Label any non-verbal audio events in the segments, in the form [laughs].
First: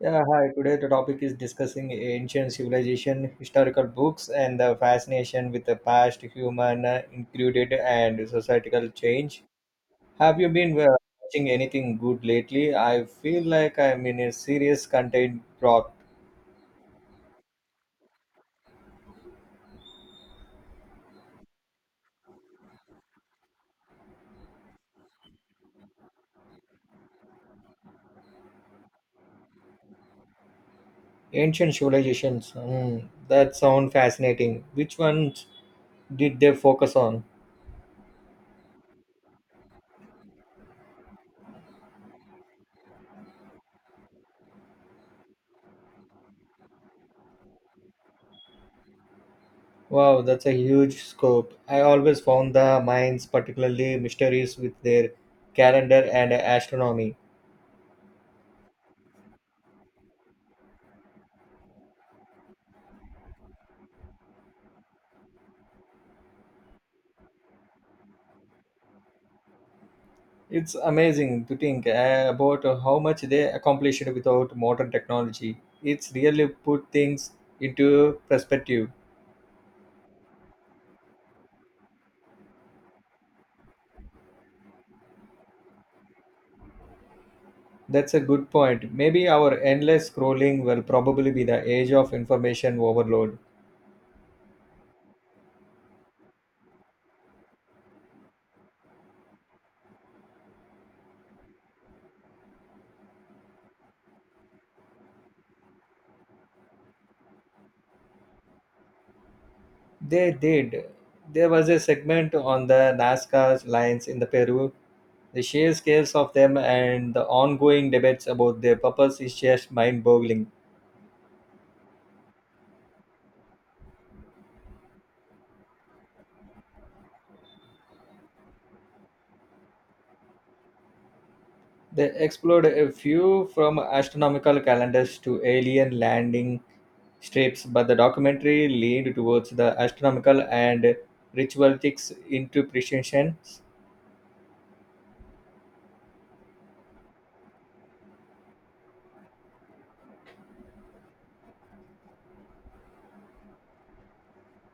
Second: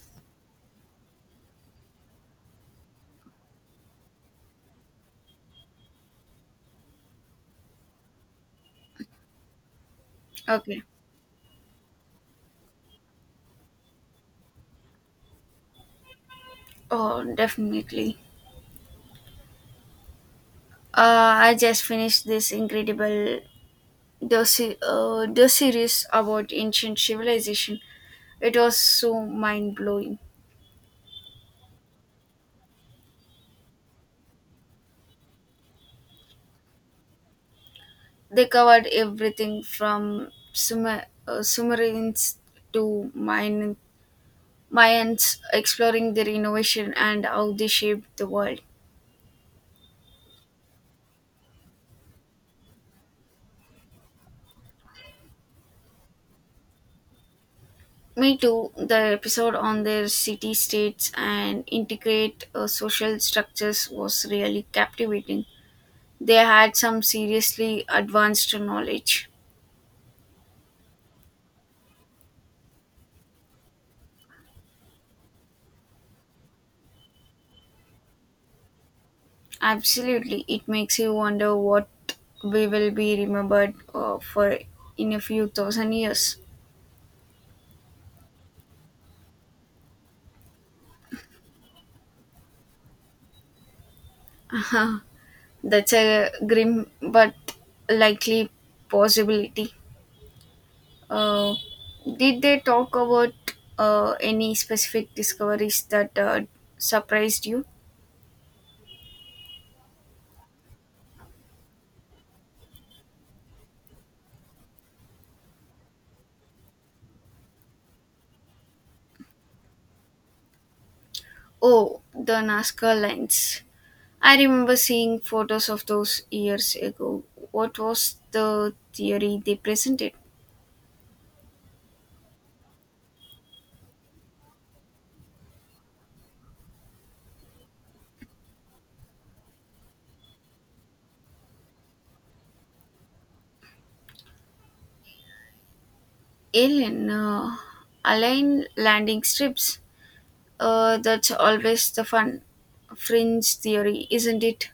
Yeah, hi. Today the topic is discussing ancient civilization, historical books, and the fascination with the past, human included, and societal change. Have you been Okay. Watching anything good lately? I feel like I'm in a serious content drought. Oh, definitely. I just finished this incredible the series about ancient civilization. It was so mind-blowing. Ancient civilizations. Hmm, that sound fascinating. Which ones did they focus on? They covered everything from Sumerians to Mayans, exploring their innovation and how they shaped the world. Wow, that's a huge scope. I always found the mines particularly mysterious with their calendar and astronomy. Me too, the episode on their city states and integrate social structures was really captivating. They had some seriously advanced knowledge. It's amazing to think about how much they accomplished without modern technology. It's really put things into perspective. Absolutely, it makes you wonder what we will be remembered for in a few thousand years. That's a good point. Maybe our endless scrolling will probably be the age of information overload. [laughs] That's a grim but likely possibility. Uh, did they talk about any specific discoveries that surprised you? They did. There was a segment on the Nazca lines in the Peru. The sheer scales of them and the ongoing debates about their purpose is just mind-boggling. Oh, the Nazca lines. I remember seeing photos of those years ago. What was the theory they presented? They explored a few from astronomical calendars to alien landing shapes, but the documentary leaned towards the astronomical and ritualistic interpretation. Alien, align landing strips. That's always the fun fringe theory, isn't it?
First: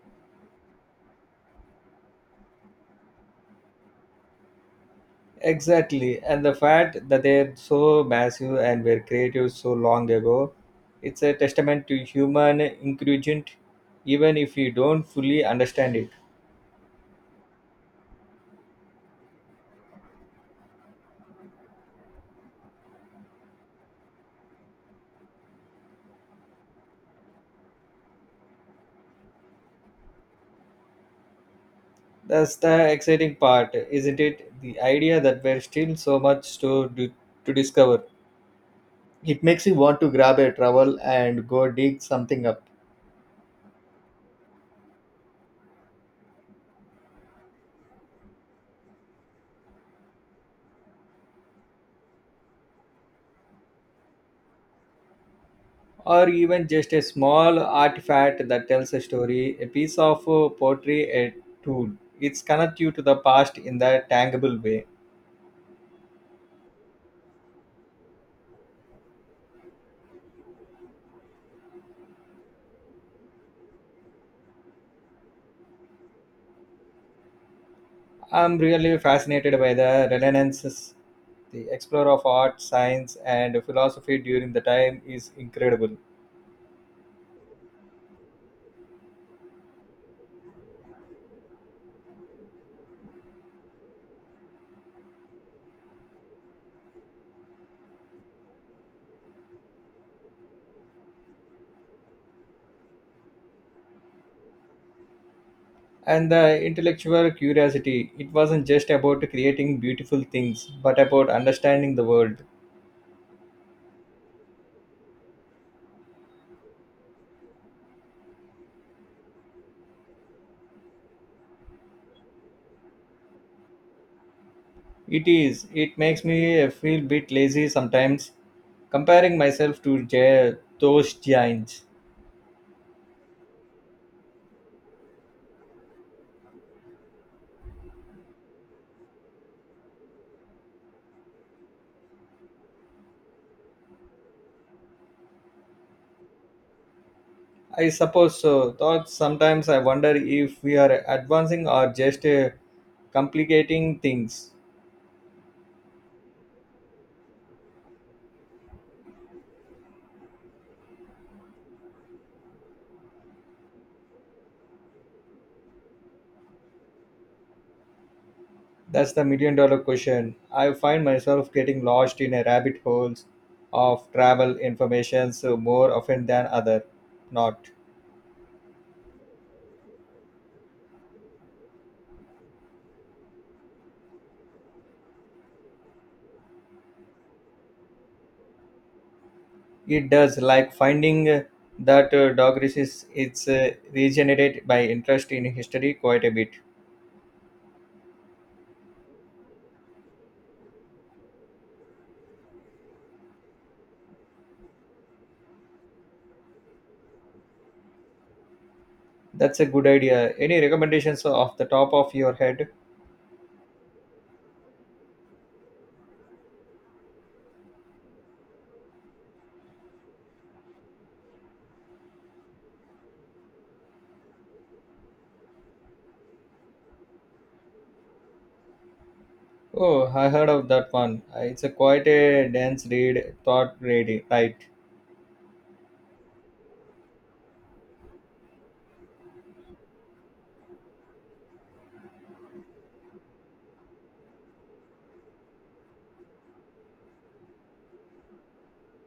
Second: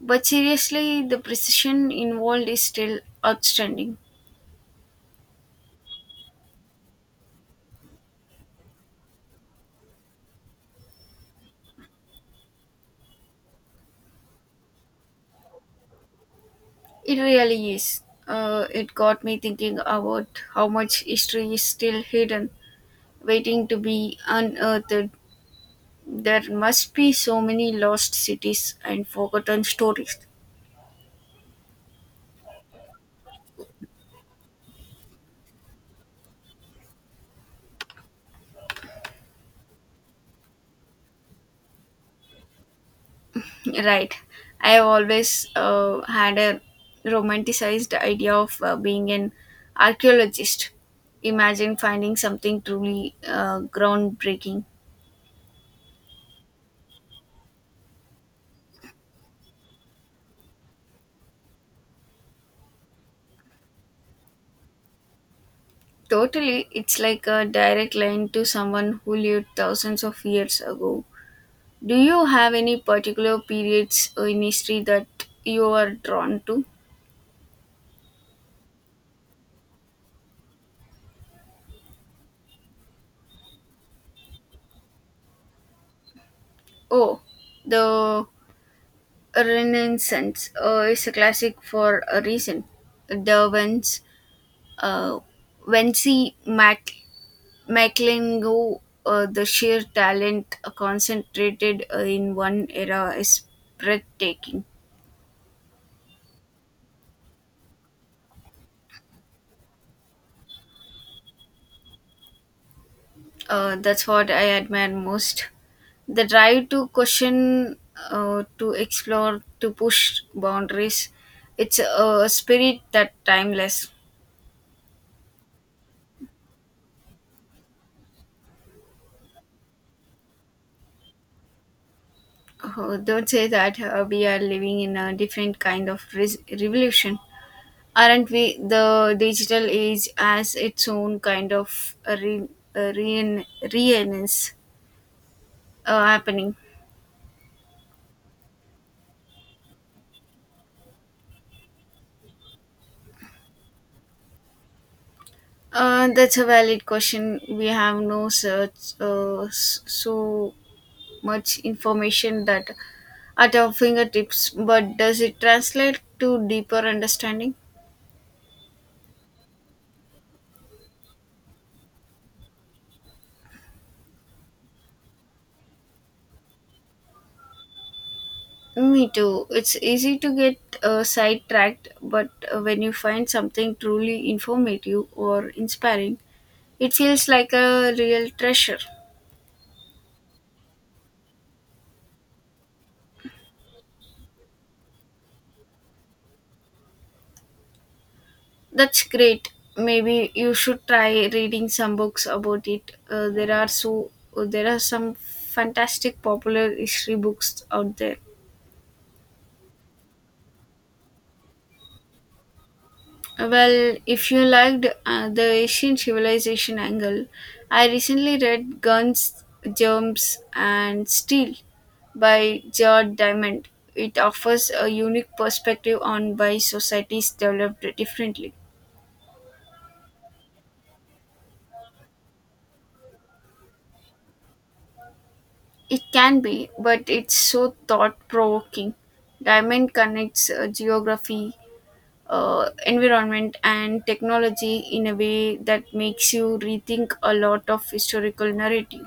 But seriously, the precision involved is still outstanding. Exactly, and the fact that they're so massive and were created so long ago, it's a testament to human ingredient, even if you don't fully understand it. It really is. It got me thinking about how much history is still hidden, waiting to be unearthed. There must be so many lost cities and forgotten stories. That's the exciting part, isn't it? The idea that there's still so much to discover. It makes you want to grab a trowel and go dig something up. Right. I have always had a romanticized idea of being an archaeologist. Imagine finding something truly groundbreaking. Or even just a small artifact that tells a story, a piece of pottery, a tool. It's connect you to the past in that tangible way. Totally, it's like a direct line to someone who lived thousands of years ago. Do you have any particular periods in history that you are drawn to? I'm really fascinated by the resonances. The explorer of art, science, and philosophy during the time is incredible. Oh, the Renaissance is a classic for a reason. The Vence, uh, Vinci Maclingo, the sheer talent concentrated in one era is breathtaking. And the intellectual curiosity, it wasn't just about creating beautiful things, but about understanding the world. That's what I admire most. The drive to question, to explore, to push boundaries. It's a spirit that timeless. It is. It makes me feel bit lazy sometimes, comparing myself to those giants. Oh, don't say that. We are living in a different kind of revolution, aren't we? The digital age has its own kind of a renaissance happening. I suppose so. Thought sometimes I wonder if we are advancing or just complicating things. That's a valid question. We have no such so much information that at our fingertips, but does it translate to deeper understanding? That's the million dollar question. I find myself getting lost in a rabbit holes of travel information so more often than other. Not. Me too. It's easy to get sidetracked, but when you find something truly informative or inspiring, it feels like a real treasure. It does like finding. That dog races it's regenerated by interest in history quite a bit. That's great. Maybe you should try reading some books about it. There are some fantastic popular history books out there. That's a good idea. Any recommendations off the top of your head? Well, if you liked the Asian civilization angle, I recently read Guns, Germs, and Steel by George Diamond. It offers a unique perspective on why societies developed differently. Oh, I heard of that one. It's a quite a dense read, thought reading, right? It can be, but it's so thought provoking. Diamond connects geography, environment, and technology in a way that makes you rethink a lot of historical narrative.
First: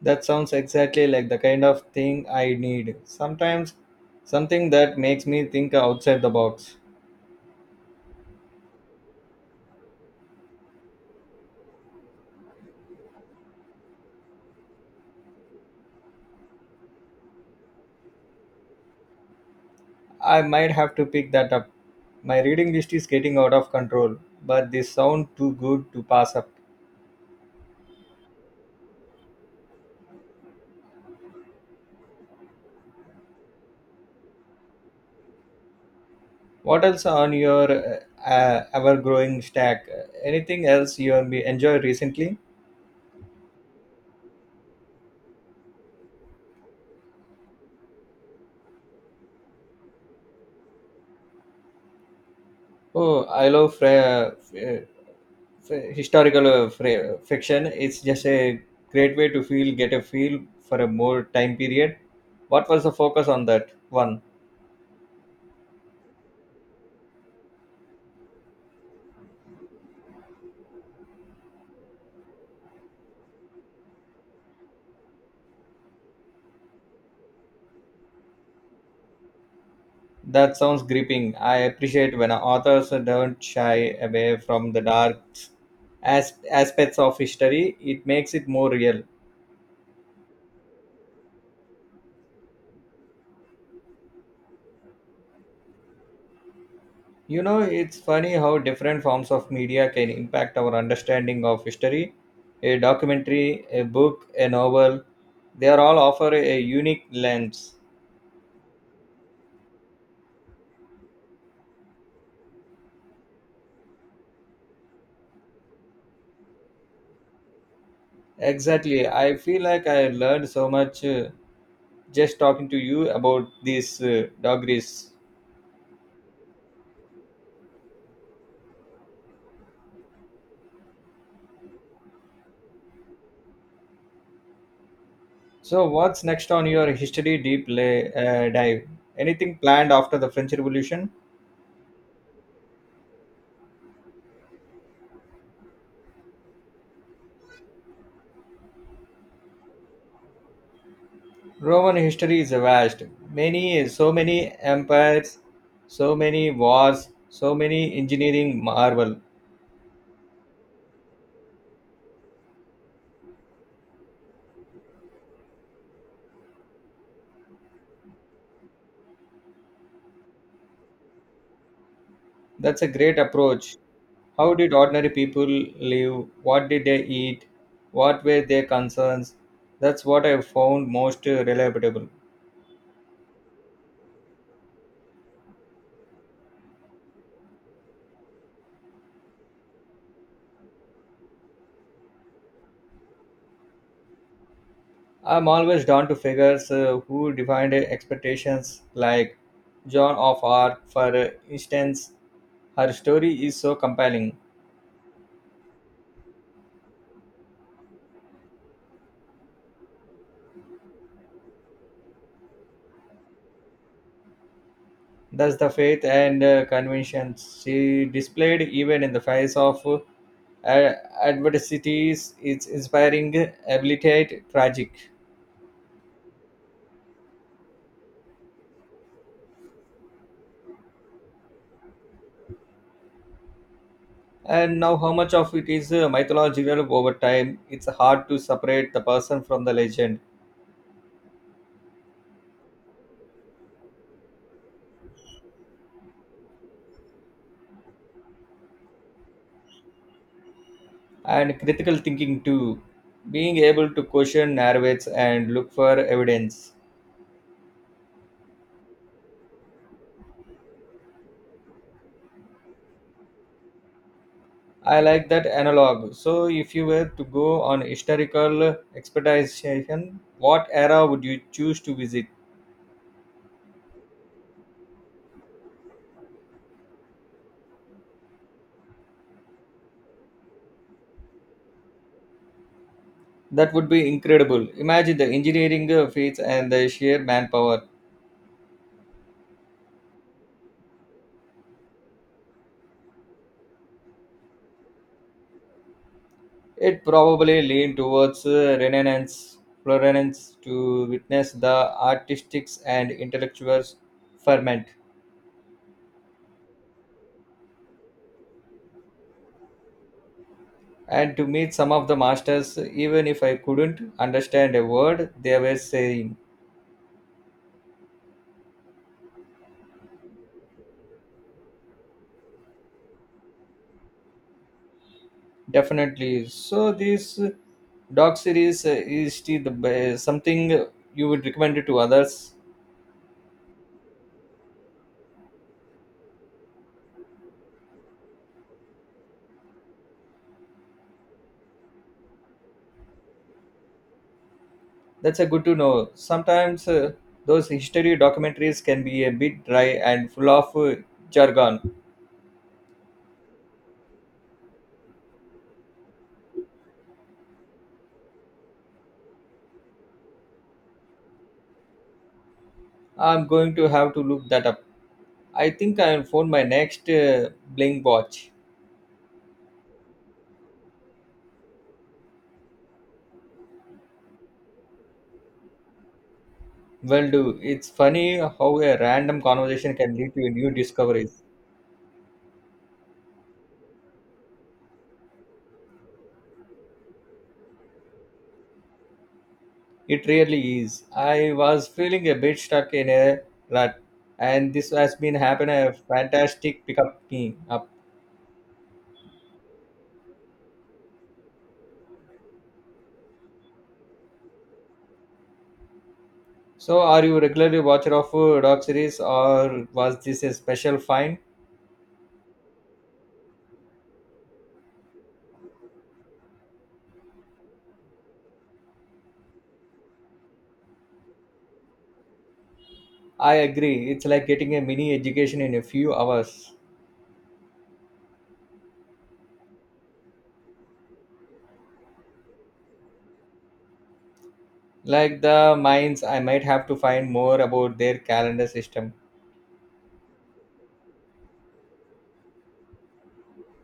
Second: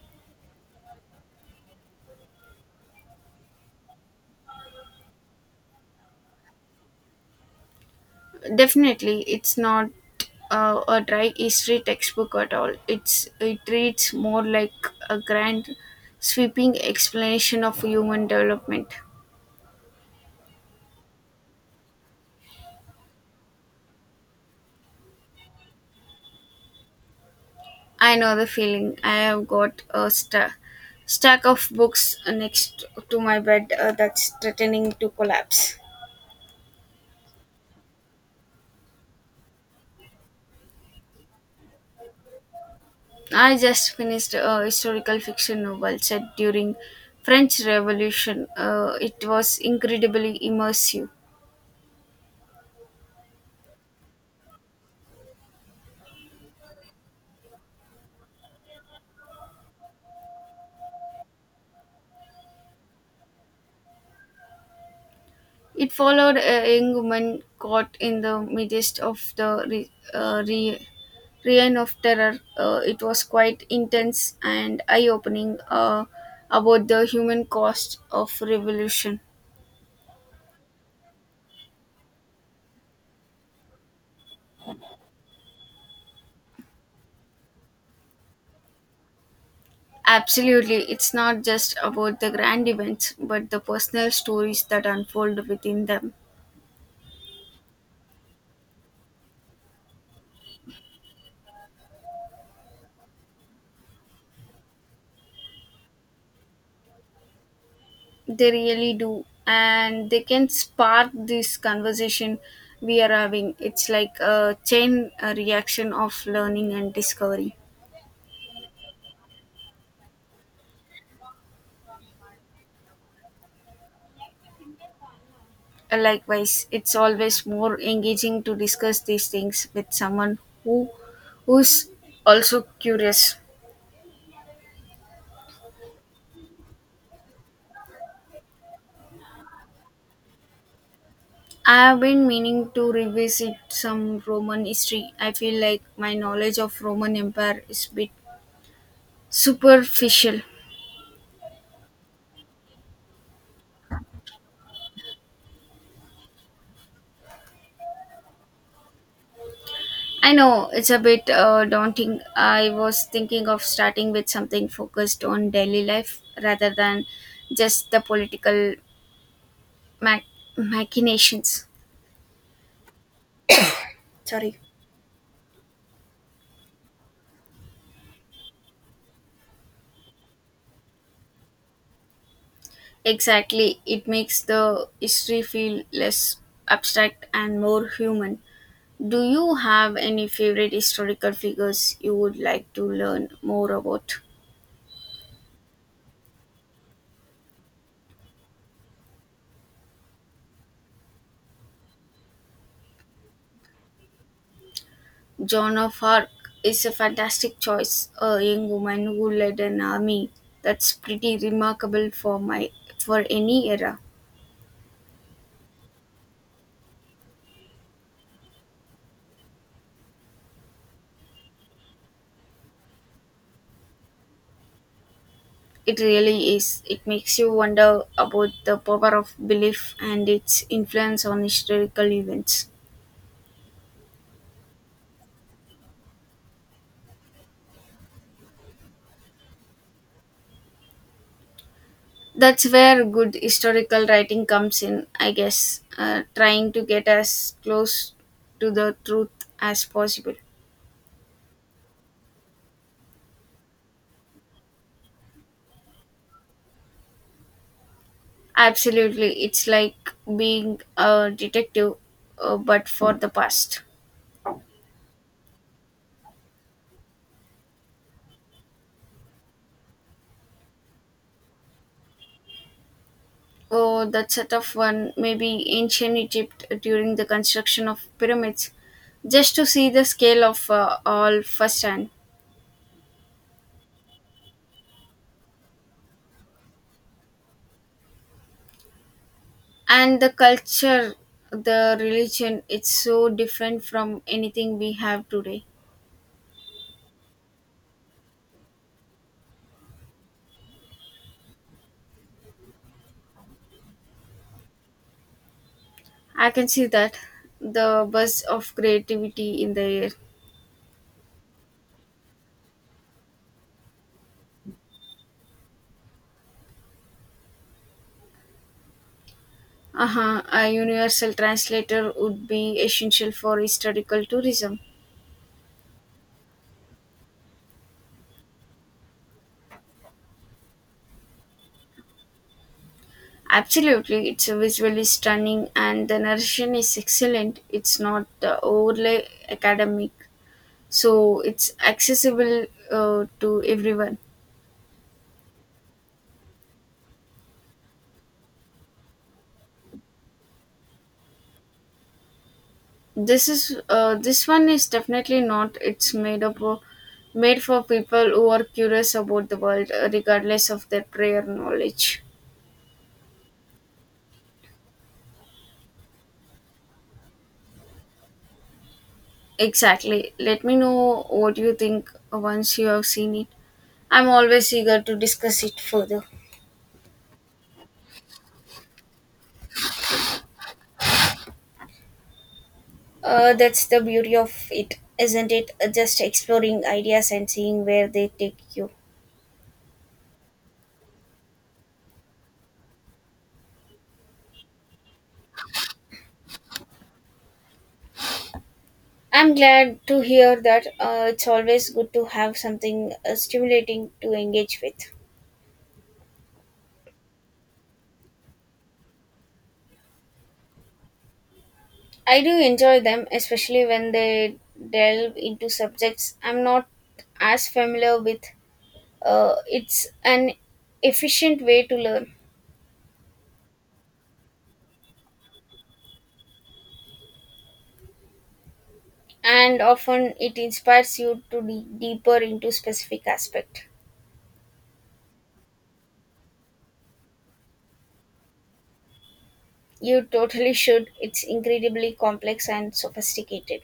That sounds exactly like the kind of thing I need. Sometimes something that makes me think outside the box. Definitely, it's not a dry history textbook at all. It reads more like a grand, sweeping explanation of human development. I might have to pick that up. My reading list is getting out of control, but they sound too good to pass up. I know the feeling. I have got a stack of books next to my bed that's threatening to collapse. What else on your ever-growing stack? Anything else you have enjoyed recently? I just finished a historical fiction novel set during French Revolution. It was incredibly immersive. Oh, I love historical fiction. It's just a great way to get a feel for a more time period. What was the focus on that one? It followed a young woman caught in the midst of the reign of terror. It was quite intense and eye opening about the human cost of revolution. That sounds gripping. I appreciate when authors don't shy away from the dark aspects of history. It makes it more real. Absolutely, it's not just about the grand events, but the personal stories that unfold within them. You know, it's funny how different forms of media can impact our understanding of history. A documentary, a book, a novel, they are all offer a unique lens. They really do, and they can spark this conversation we are having. It's like a chain reaction of learning and discovery. Exactly. I feel like I learned so much just talking to you about these degrees. Likewise, it's always more engaging to discuss these things with someone who's also curious. So, what's next on your history deep dive? Anything planned after the French Revolution? I have been meaning to revisit some Roman history. I feel like my knowledge of Roman Empire is a bit superficial. Roman history is vast. Many, so many empires, so many wars, so many engineering marvel. I know it's a bit daunting. I was thinking of starting with something focused on daily life rather than just the political mach- machinations. That's a great approach. How Sorry. did ordinary people live? What did they eat? What were their concerns? That's what I found most relatable. Exactly. It makes the history feel less abstract and more human. Do you have any favorite historical figures you would like to learn more about? I'm always drawn to figures who defined expectations, like Joan of Arc, for instance. Her story is so compelling. Joan of Arc is a fantastic choice, a young woman who led an army. That's pretty remarkable for any era. Thus, the faith and conviction she displayed, even in the face of uh, adversities, is inspiring, abilitate, tragic. It really is. It makes you wonder about the power of belief and its influence on historical events. And now, how much of it is mythological over time? It's hard to separate the person from the legend. That's where good historical writing comes in, I guess, trying to get as close to the truth as possible. And critical thinking, too, being able to question narratives and look for evidence. Absolutely, it's like being a detective, but for the past. I like that analog. So, if you were to go on historical expedition, what era would you choose to visit? Oh, that's a tough one. Maybe ancient Egypt during the construction of pyramids, just to see the scale of all firsthand. That would be incredible. Imagine the engineering feats and the sheer manpower. And the culture, the religion, it's so different from anything we have today. It probably leaned towards Renaissance Florence to witness the artistics and intellectuals ferment I can see that the buzz of creativity in the air. and to meet some of the masters even if I couldn't understand a word they were saying. Uh-huh, a universal translator would be essential for historical tourism. Definitely. So this doc series is still the something you would recommend it to others. Absolutely, it's a visually stunning and the narration is excellent. It's not the overly academic, so it's accessible to everyone. That's a good to know. Sometimes those history documentaries can be a bit dry and full of jargon. This one is definitely not. It's made up of, made for people who are curious about the world, regardless of their prior knowledge. I'm going to have to look that up. I think I'll phone my next Blink watch. Exactly. Let me know what you think once you have seen it. I'm always eager to discuss it further. Well, do it's funny how a random conversation can lead to new discoveries. That's the beauty of it, isn't it? Just exploring ideas and seeing where they take you. It really is. I was feeling a bit stuck in a rut, and this has been happening a fantastic pickup me up. I'm glad to hear that, it's always good to have something stimulating to engage with. So, are you regularly watcher of dog series, or was this a special find? I do enjoy them, especially when they delve into subjects I'm not as familiar with. It's an efficient way to learn. I agree. It's like getting a mini education in a few hours. And often it inspires you to dig deeper into specific aspect. Like the mines, I might have to find more about their calendar system. You totally [laughs] should, it's incredibly complex and sophisticated,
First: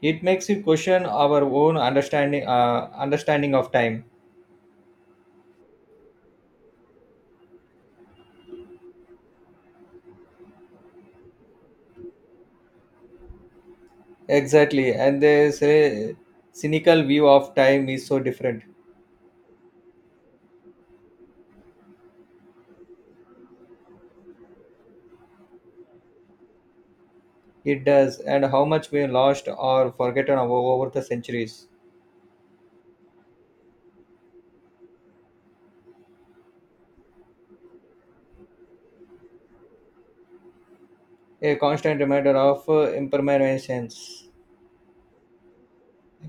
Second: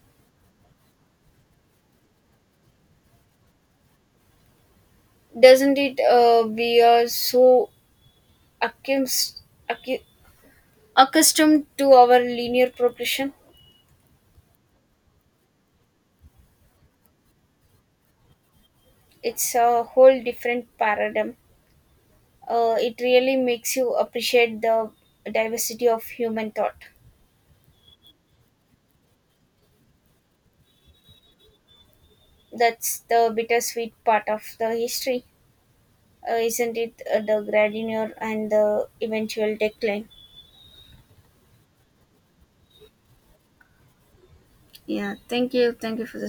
It makes you question our own understanding of time. doesn't it? We are so accus- accu- accustomed to our linear progression. Exactly, and this cynical view of time is so different. It's a whole different paradigm. It really makes you appreciate the diversity of human thought. It does, and how much we lost or forgotten over the centuries. That's the bittersweet part of the history, isn't it? The grandeur and the eventual decline. A constant reminder of impermanence. Yeah, thank you. Thank you for the